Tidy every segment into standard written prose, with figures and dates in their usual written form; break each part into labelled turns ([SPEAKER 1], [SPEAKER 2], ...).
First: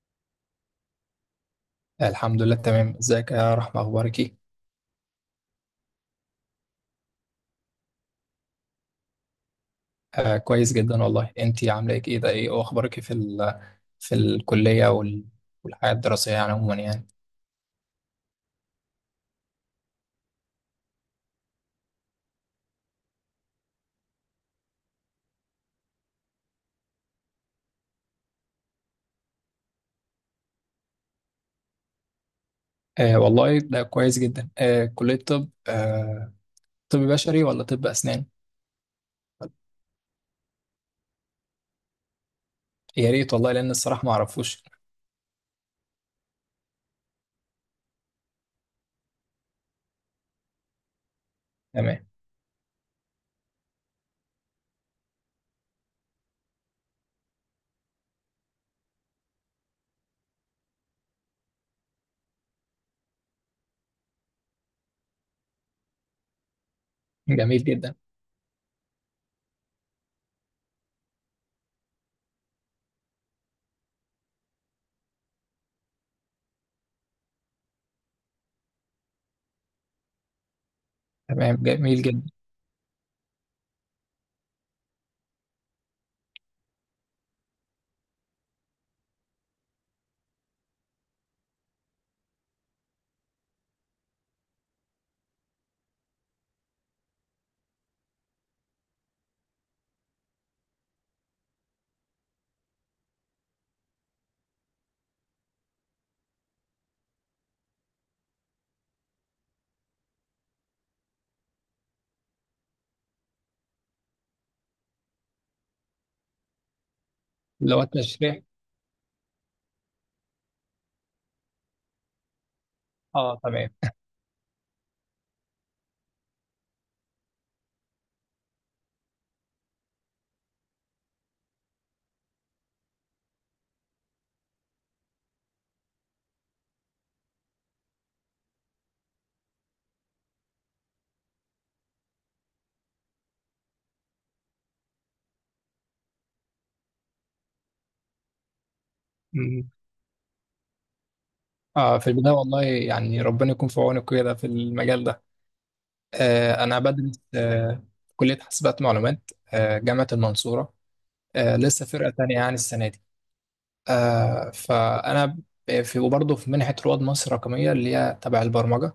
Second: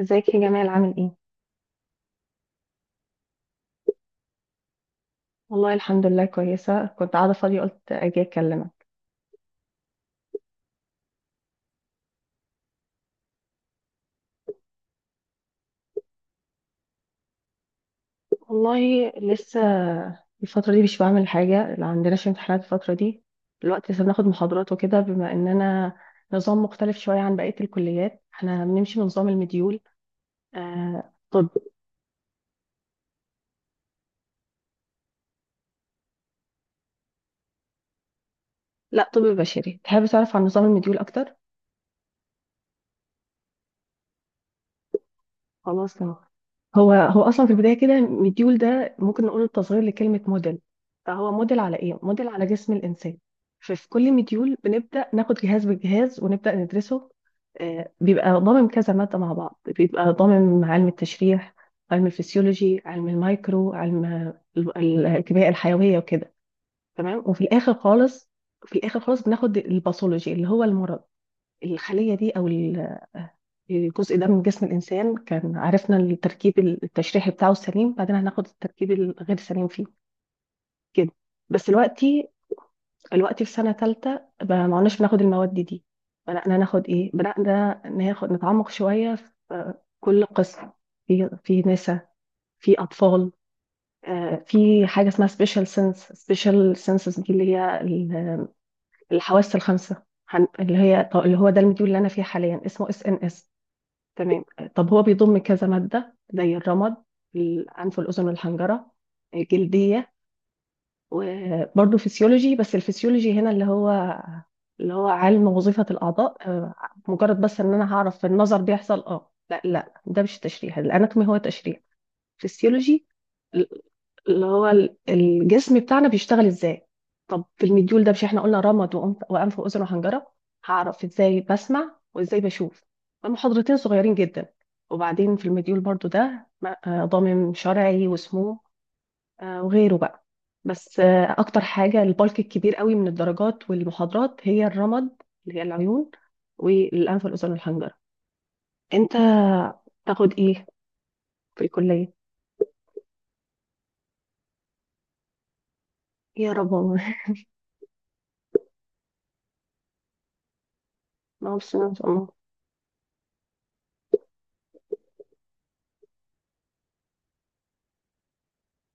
[SPEAKER 1] ازيك يا جمال عامل ايه؟
[SPEAKER 2] الحمد لله تمام. ازيك يا رحمة؟ اخبارك ايه؟
[SPEAKER 1] والله الحمد لله، كويسة. كنت قاعدة فاضية، قلت اجي اكلمك.
[SPEAKER 2] آه كويس جدا والله. انتي عاملة ايه كده؟ ايه اخبارك في ال في الكلية وال والحياة الدراسية يعني عموما يعني.
[SPEAKER 1] والله لسه الفترة دي مش بعمل حاجة، لا عندناش امتحانات الفترة دي، الوقت لسه بناخد محاضرات وكده، بما اننا نظام مختلف شوية عن بقية الكليات، احنا بنمشي بنظام المديول. آه طب
[SPEAKER 2] آه والله ده كويس جدا، آه كلية طب، آه طب بشري ولا طب اسنان؟
[SPEAKER 1] لا، طب بشري. تحب تعرف عن نظام المديول اكتر؟
[SPEAKER 2] يا ريت والله لان الصراحة ما اعرفوش.
[SPEAKER 1] خلاص، تمام. هو اصلا في البدايه كده، مديول ده ممكن نقول تصغير لكلمه موديل، فهو موديل على ايه؟
[SPEAKER 2] تمام
[SPEAKER 1] موديل على جسم الانسان. ففي كل مديول بنبدا ناخد جهاز بالجهاز ونبدا ندرسه. بيبقى ضامن كذا ماده مع بعض، بيبقى ضامن علم التشريح، علم الفسيولوجي، علم المايكرو، علم الكيمياء الحيويه وكده. تمام. وفي
[SPEAKER 2] جميل
[SPEAKER 1] الاخر
[SPEAKER 2] جدا.
[SPEAKER 1] خالص في الاخر خالص بناخد الباثولوجي اللي هو المرض، الخليه دي جزء ده من جسم الإنسان، كان عرفنا التركيب التشريحي بتاعه السليم، بعدين هناخد التركيب الغير سليم فيه، كده.
[SPEAKER 2] تمام
[SPEAKER 1] بس
[SPEAKER 2] جميل جدا.
[SPEAKER 1] دلوقتي في سنة تالتة، بقى ما عدناش بناخد المواد دي. بدأنا ناخد نتعمق شوية في كل قسم، في نساء، في أطفال. في حاجة اسمها سبيشال سنسز، دي اللي هي الحواس الخمسة. اللي هو ده المديول اللي أنا فيه حاليا، اسمه اس ان اس. تمام. طب هو بيضم كذا مادة، زي الرمد، الأنف والأذن والحنجرة، الجلدية، وبرضه فسيولوجي. بس الفسيولوجي هنا اللي هو علم وظيفة الأعضاء، مجرد بس إن
[SPEAKER 2] اللي هو
[SPEAKER 1] أنا هعرف في
[SPEAKER 2] التشريح.
[SPEAKER 1] النظر بيحصل اه، لا لا، ده مش تشريح، الأناتومي هو تشريح، فسيولوجي
[SPEAKER 2] اه تمام.
[SPEAKER 1] اللي هو الجسم بتاعنا بيشتغل ازاي. طب في المديول ده، مش احنا قلنا رمد وأنف وأذن وحنجرة، هعرف ازاي بسمع وازاي بشوف؟ المحاضرتين صغيرين جدا. وبعدين في المديول برضو ده ضامن شرعي وسموم وغيره بقى. بس اكتر حاجة، البلك الكبير قوي من الدرجات والمحاضرات، هي الرمد اللي هي العيون والأنف والأذن والحنجرة. انت
[SPEAKER 2] مم.
[SPEAKER 1] تاخد ايه في
[SPEAKER 2] اه في
[SPEAKER 1] الكلية؟
[SPEAKER 2] البداية والله يعني ربنا يكون في عونك كده في المجال ده.
[SPEAKER 1] يا رب
[SPEAKER 2] أنا
[SPEAKER 1] والله.
[SPEAKER 2] بدرس في كلية حاسبات معلومات، جامعة المنصورة.
[SPEAKER 1] ما بس
[SPEAKER 2] لسه
[SPEAKER 1] ان شاء
[SPEAKER 2] فرقة
[SPEAKER 1] الله.
[SPEAKER 2] تانية يعني السنة دي. فأنا في وبرضه في منحة رواد مصر الرقمية اللي هي تبع البرمجة.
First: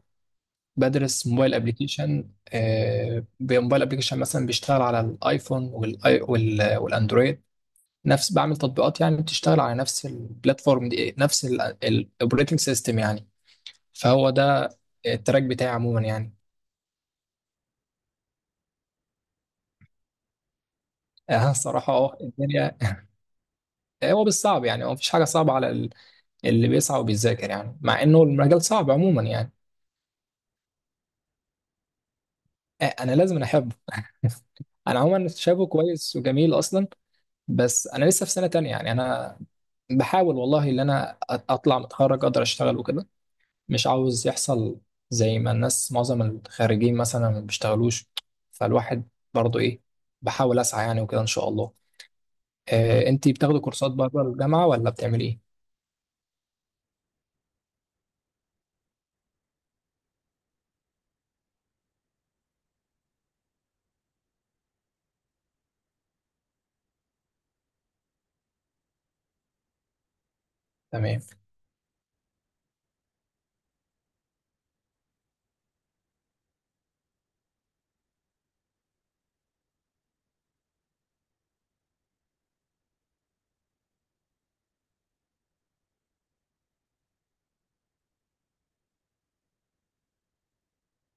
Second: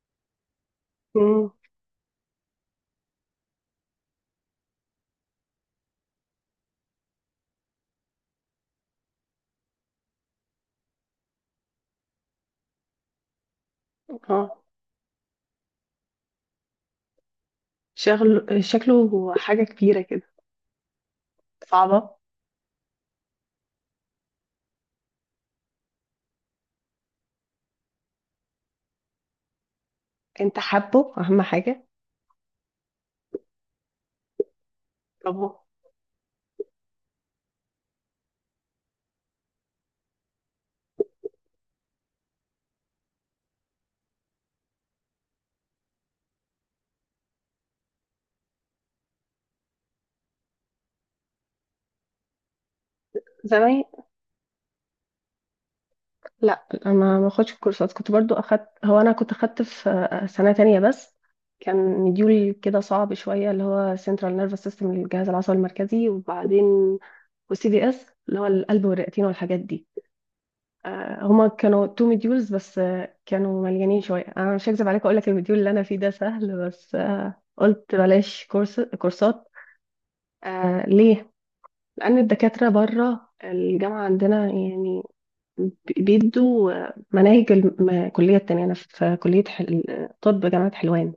[SPEAKER 2] بدرس
[SPEAKER 1] مم.
[SPEAKER 2] موبايل أبليكيشن، موبايل أبليكيشن مثلا بيشتغل على الآيفون والأندرويد. نفس بعمل تطبيقات يعني بتشتغل على نفس البلاتفورم دي، نفس الأوبريتنج سيستم يعني. فهو
[SPEAKER 1] اه،
[SPEAKER 2] ده التراك بتاعي عموما يعني.
[SPEAKER 1] شغل شكله حاجة كبيرة كده.
[SPEAKER 2] الصراحة
[SPEAKER 1] صعبة.
[SPEAKER 2] اه الدنيا. هو بالصعب يعني، هو مفيش حاجة صعبة على اللي بيسعى وبيذاكر، يعني مع إنه المجال صعب عموما يعني.
[SPEAKER 1] انت حابه؟ اهم حاجة.
[SPEAKER 2] أنا لازم أنا أحبه. أنا عموما
[SPEAKER 1] طب،
[SPEAKER 2] شايفه كويس وجميل أصلا. بس أنا لسه في سنة تانية يعني. أنا بحاول والله إن أنا أطلع متخرج أقدر أشتغل وكده. مش عاوز يحصل زي ما الناس معظم الخارجين مثلا ما بيشتغلوش، فالواحد برضه إيه، بحاول أسعى يعني وكده إن شاء الله. أنتي بتاخدي
[SPEAKER 1] زمان،
[SPEAKER 2] كورسات بره الجامعة ولا بتعملي إيه؟
[SPEAKER 1] لا. انا ما اخدش الكورسات، كنت برضو اخدت، هو انا كنت اخدت في سنة تانية بس. كان مديول كده صعب شوية، اللي هو سنترال نيرفس سيستم، الجهاز العصبي المركزي، وبعدين والسي دي اس اللي هو القلب والرئتين والحاجات دي.
[SPEAKER 2] تمام.
[SPEAKER 1] هما كانوا تو مديولز، بس كانوا مليانين شوية. انا مش هكذب عليك، اقول لك المديول اللي انا فيه ده سهل، بس قلت بلاش كورسات. ليه؟ لأن الدكاترة بره الجامعة عندنا يعني بيدوا مناهج الكلية التانية. أنا في كلية حل... طب جامعة حلوان.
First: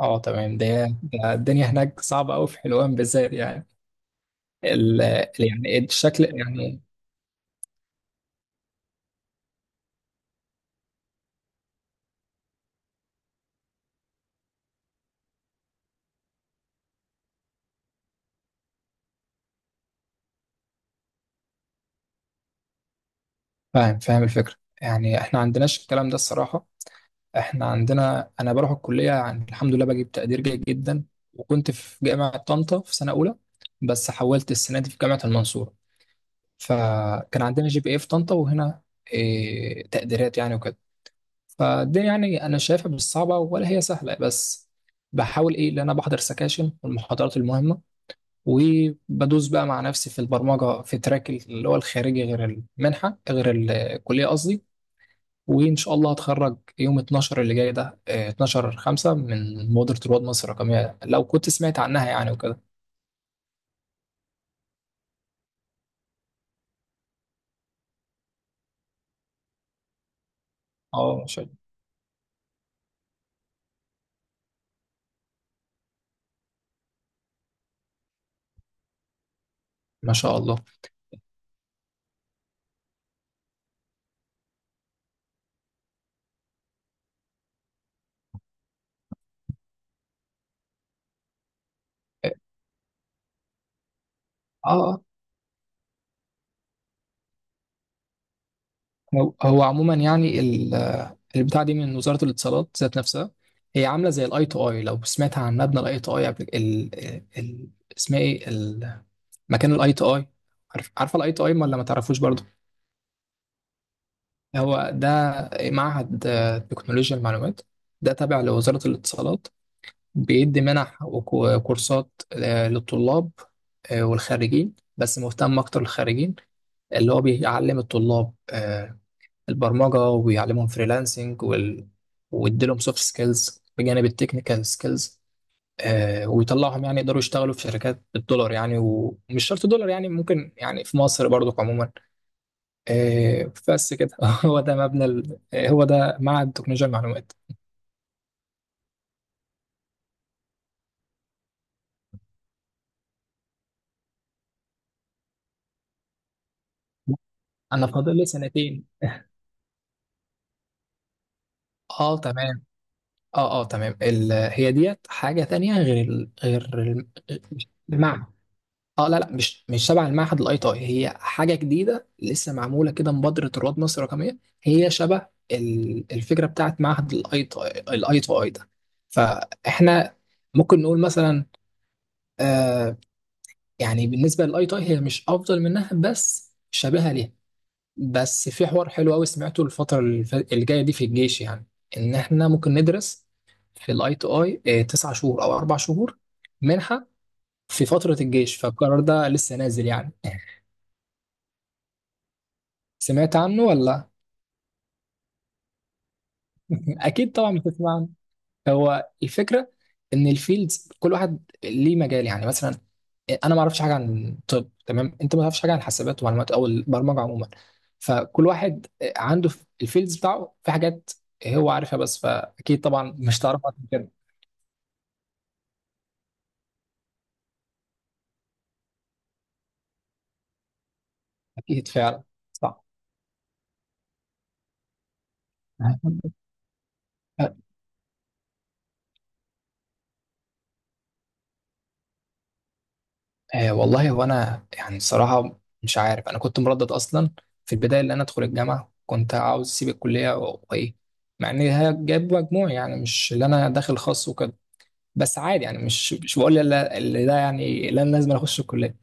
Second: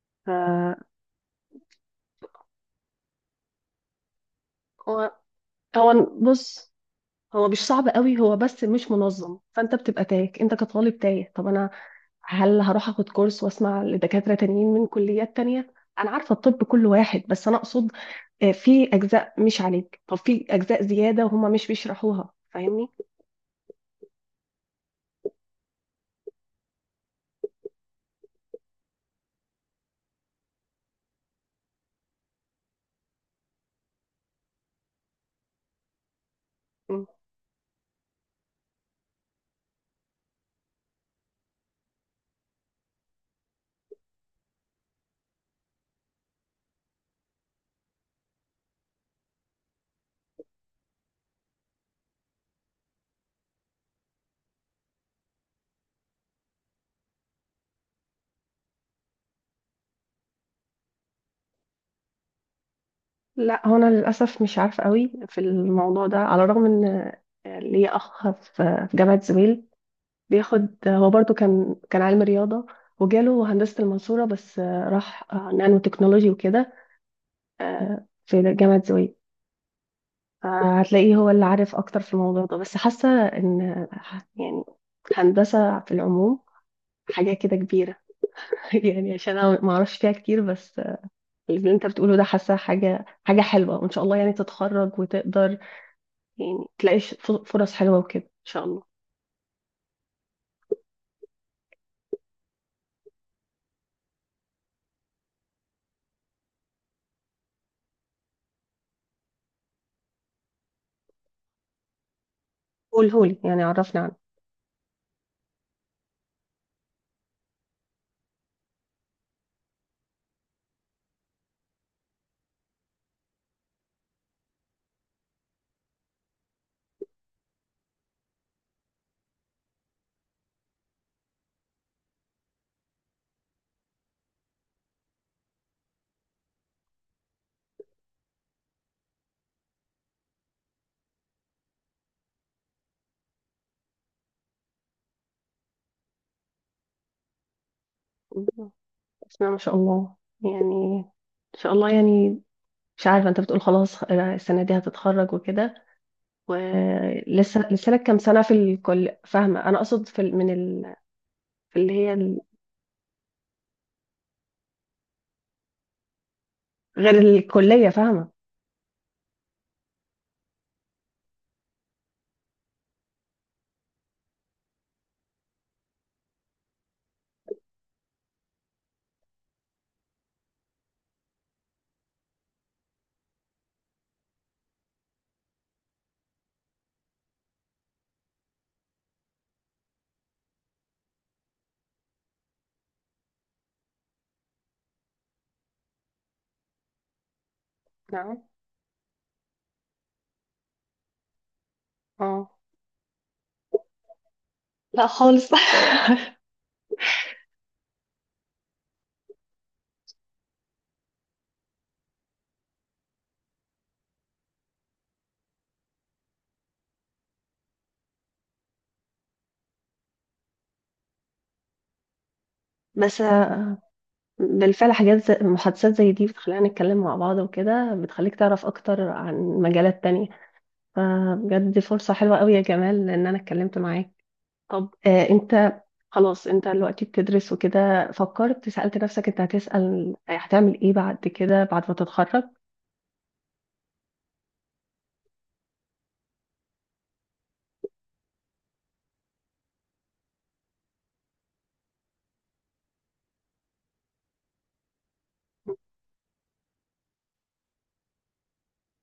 [SPEAKER 2] اه
[SPEAKER 1] ف-
[SPEAKER 2] تمام ده. ده الدنيا هناك صعبة أوي في حلوان بالذات يعني، ال
[SPEAKER 1] هو
[SPEAKER 2] يعني
[SPEAKER 1] هو
[SPEAKER 2] الشكل
[SPEAKER 1] بص،
[SPEAKER 2] يعني.
[SPEAKER 1] هو مش صعب قوي، هو بس مش منظم، فأنت بتبقى تايه، أنت كطالب تايه. طب أنا، هل هروح أخد كورس وأسمع لدكاترة تانيين من كليات تانية؟ أنا عارفة الطب كل واحد، بس أنا أقصد في أجزاء مش عليك، طب في أجزاء زيادة وهما مش بيشرحوها، فاهمني؟
[SPEAKER 2] فاهم، فاهم الفكرة. يعني احنا عندناش الكلام ده الصراحة. احنا عندنا أنا بروح الكلية يعني، الحمد لله بجيب تقدير جيد جدا. وكنت في جامعة طنطا في سنة أولى، بس حولت السنة دي في جامعة المنصورة.
[SPEAKER 1] مم.
[SPEAKER 2] فكان عندنا جي بي اي في طنطا وهنا، إيه تقديرات يعني وكده. فالدنيا يعني أنا شايفها مش صعبة ولا هي سهلة، بس بحاول ايه ان انا بحضر سكاشن والمحاضرات المهمه، وبدوس بقى مع نفسي في البرمجة في تراك اللي هو الخارجي غير المنحة غير الكلية قصدي. وإن شاء الله هتخرج يوم 12 اللي جاي ده، آه، 12 5 من مبادرة رواد مصر الرقمية لو كنت سمعت عنها يعني وكده.
[SPEAKER 1] لا، هو انا للاسف مش عارفه قوي في الموضوع ده، على الرغم ان ليا اخ في جامعه زويل، بياخد، هو
[SPEAKER 2] اه ما
[SPEAKER 1] برضو
[SPEAKER 2] شاء
[SPEAKER 1] كان علم رياضه، وجاله هندسه المنصوره، بس راح نانو تكنولوجي وكده، في جامعه زويل.
[SPEAKER 2] الله.
[SPEAKER 1] فهتلاقيه هو اللي عارف اكتر في الموضوع ده. بس حاسه ان يعني هندسه في العموم حاجه كده كبيره. يعني عشان انا ما اعرفش فيها كتير، بس اللي انت بتقوله ده،
[SPEAKER 2] اه
[SPEAKER 1] حاسه حاجه حاجه حلوه، وان شاء الله يعني
[SPEAKER 2] آه.
[SPEAKER 1] تتخرج
[SPEAKER 2] آه.
[SPEAKER 1] وتقدر، يعني تلاقي فرص حلوه وكده ان شاء الله.
[SPEAKER 2] هو عموما يعني البتاع دي من وزارة الاتصالات ذات نفسها. هي عاملة زي الاي تو اي. لو سمعت عن مبنى الاي تو اي قبل ال... اسمها ايه مكان الاي تو اي؟ عارف، عارفه الاي تو اي ولا ما تعرفوش برضه؟
[SPEAKER 1] قولهولي، يعني عرفني عنه.
[SPEAKER 2] هو ده معهد تكنولوجيا المعلومات. ده تابع لوزارة الاتصالات. بيدي منح وكورسات للطلاب والخريجين، بس مهتم أكتر للخريجين. اللي هو بيعلم الطلاب البرمجة وبيعلمهم فريلانسنج ويديلهم سوفت سكيلز بجانب التكنيكال سكيلز، ويطلعهم يعني يقدروا يشتغلوا في شركات بالدولار يعني، ومش شرط دولار يعني، ممكن يعني في مصر برضو عموما. بس كده. هو ده مبنى ال... آه، هو ده معهد تكنولوجيا المعلومات.
[SPEAKER 1] اسمها ما شاء الله، يعني ان شاء الله يعني. مش عارفه، انت بتقول خلاص السنه دي هتتخرج وكده، ولسه،
[SPEAKER 2] انا
[SPEAKER 1] لسه لك
[SPEAKER 2] فاضل
[SPEAKER 1] كام
[SPEAKER 2] لي
[SPEAKER 1] سنه في
[SPEAKER 2] سنتين.
[SPEAKER 1] الكل؟ فاهمه، انا اقصد في اللي هي
[SPEAKER 2] اه
[SPEAKER 1] ال-
[SPEAKER 2] تمام. اه تمام. هي ديت حاجه تانية غير
[SPEAKER 1] غير الكلية،
[SPEAKER 2] المعهد.
[SPEAKER 1] فاهمة.
[SPEAKER 2] اه لا مش شبه المعهد الاي تي اي، هي حاجه جديده لسه معموله كده، مبادره رواد مصر الرقميه. هي شبه الفكره بتاعت معهد الاي تي الاي تي اي ده. فاحنا ممكن نقول مثلا، آه، يعني بالنسبه للاي تي اي هي مش افضل منها بس شبيهه ليها. بس في حوار حلو قوي سمعته الفترة الجاية دي في الجيش يعني، إن إحنا ممكن ندرس في الأي تو أي تسع شهور أو أربع شهور منحة في فترة
[SPEAKER 1] نعم.
[SPEAKER 2] الجيش. فالقرار ده لسه نازل يعني.
[SPEAKER 1] اه،
[SPEAKER 2] سمعت عنه ولا؟
[SPEAKER 1] لا خالص.
[SPEAKER 2] أكيد طبعا بتسمع عنه. هو الفكره ان الفيلدز كل واحد ليه مجال. يعني مثلا انا ما اعرفش حاجه عن طب، تمام، انت ما تعرفش حاجه عن حسابات ومعلومات او البرمجه عموما. فكل واحد عنده في الفيلدز بتاعه في حاجات هو عارفها، بس فاكيد طبعا
[SPEAKER 1] بس
[SPEAKER 2] مش تعرف أكتر من كده.
[SPEAKER 1] بالفعل حاجات زي محادثات زي دي، بتخلينا نتكلم مع بعض وكده، بتخليك تعرف أكتر عن مجالات تانية، فبجد دي
[SPEAKER 2] اكيد
[SPEAKER 1] فرصة
[SPEAKER 2] فعلا،
[SPEAKER 1] حلوة قوي يا
[SPEAKER 2] صح.
[SPEAKER 1] جمال إن أنا اتكلمت معاك. طب أنت، خلاص، أنت دلوقتي بتدرس وكده، فكرت، سألت نفسك أنت هتعمل إيه بعد كده، بعد ما تتخرج؟
[SPEAKER 2] آه والله هو انا يعني الصراحه مش عارف. انا كنت مردد اصلا في البدايه اللي انا ادخل الجامعه، كنت عاوز اسيب الكليه وايه، مع ان هي جايب مجموع يعني، مش اللي انا داخل خاص وكده. بس عادي يعني، مش بقول لا اللي ده يعني لا لازم أنا اخش الكليه.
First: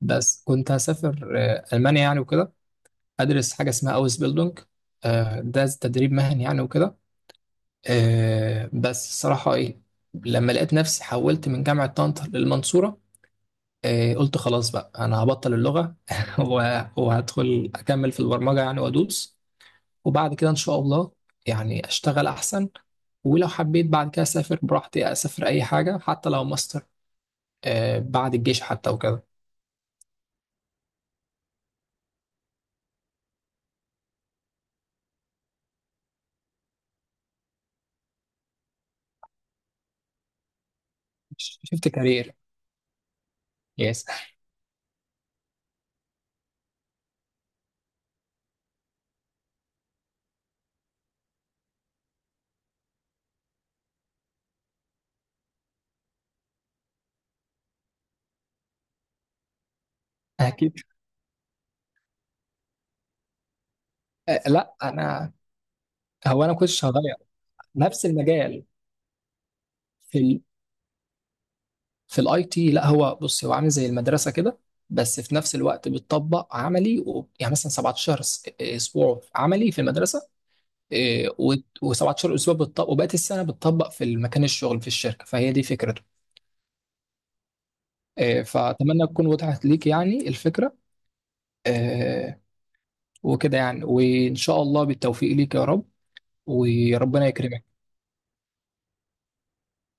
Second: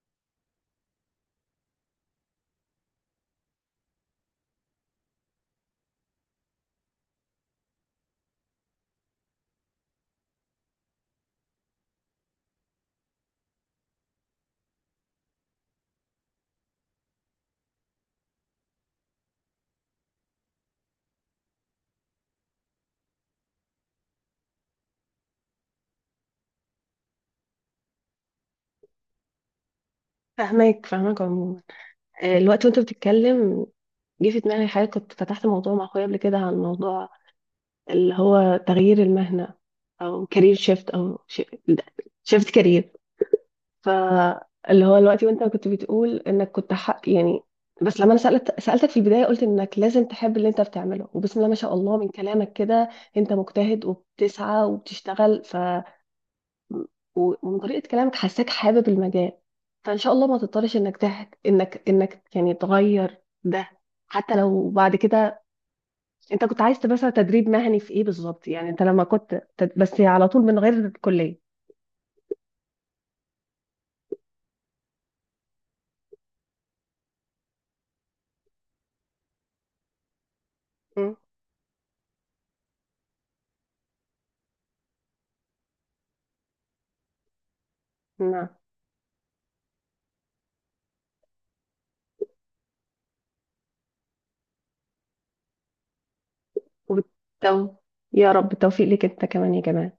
[SPEAKER 2] بس كنت هسافر المانيا يعني وكده، ادرس حاجه اسمها اوس بيلدونج، ده تدريب مهني يعني وكده. بس الصراحه ايه، لما لقيت نفسي حولت من جامعه طنطا للمنصوره، قلت خلاص بقى انا هبطل اللغه. وهدخل اكمل في البرمجه يعني وادوس، وبعد كده ان شاء الله يعني اشتغل احسن. ولو حبيت بعد كده اسافر براحتي، اسافر اي حاجه حتى لو ماستر، بعد الجيش حتى وكده.
[SPEAKER 1] فاهماك، فاهماك عموما. الوقت وأنت بتتكلم، جه في دماغي حاجة، كنت فتحت موضوع مع أخويا قبل كده عن موضوع اللي هو تغيير المهنة، أو كارير شيفت، أو
[SPEAKER 2] شفت كارير؟
[SPEAKER 1] شيفت كارير.
[SPEAKER 2] يس.
[SPEAKER 1] فاللي هو الوقت وأنت كنت بتقول إنك كنت حق يعني، بس لما أنا سألتك في البداية، قلت إنك لازم تحب اللي أنت بتعمله، وبسم الله ما شاء الله من كلامك كده أنت مجتهد وبتسعى وبتشتغل ومن طريقة كلامك حاساك حابب المجال، فإن شاء الله ما
[SPEAKER 2] اكيد.
[SPEAKER 1] تضطرش إنك يعني تغير ده، حتى لو
[SPEAKER 2] لا
[SPEAKER 1] بعد
[SPEAKER 2] انا،
[SPEAKER 1] كده.
[SPEAKER 2] هو
[SPEAKER 1] انت
[SPEAKER 2] انا
[SPEAKER 1] كنت عايز
[SPEAKER 2] كنتش
[SPEAKER 1] تبقى
[SPEAKER 2] هغير.
[SPEAKER 1] تدريب مهني في ايه
[SPEAKER 2] نفس
[SPEAKER 1] بالظبط؟
[SPEAKER 2] المجال
[SPEAKER 1] يعني انت لما كنت بس
[SPEAKER 2] في
[SPEAKER 1] على طول من غير كلية.
[SPEAKER 2] في الاي تي. لا هو بص، هو عامل زي المدرسه كده، بس في نفس الوقت بتطبق عملي و... يعني مثلا 17 اسبوع عملي في المدرسه،
[SPEAKER 1] مم.
[SPEAKER 2] و17 اسبوع بتطبق، وبقيت السنه بتطبق في المكان الشغل في الشركه. فهي دي فكرته.
[SPEAKER 1] نعم.
[SPEAKER 2] فاتمنى تكون وضحت ليك يعني الفكره. آه، وكده يعني، وان شاء الله بالتوفيق ليك يا رب، وربنا
[SPEAKER 1] وبالتو...
[SPEAKER 2] يكرمك.
[SPEAKER 1] يا رب التوفيق ليك انت كمان يا جمال.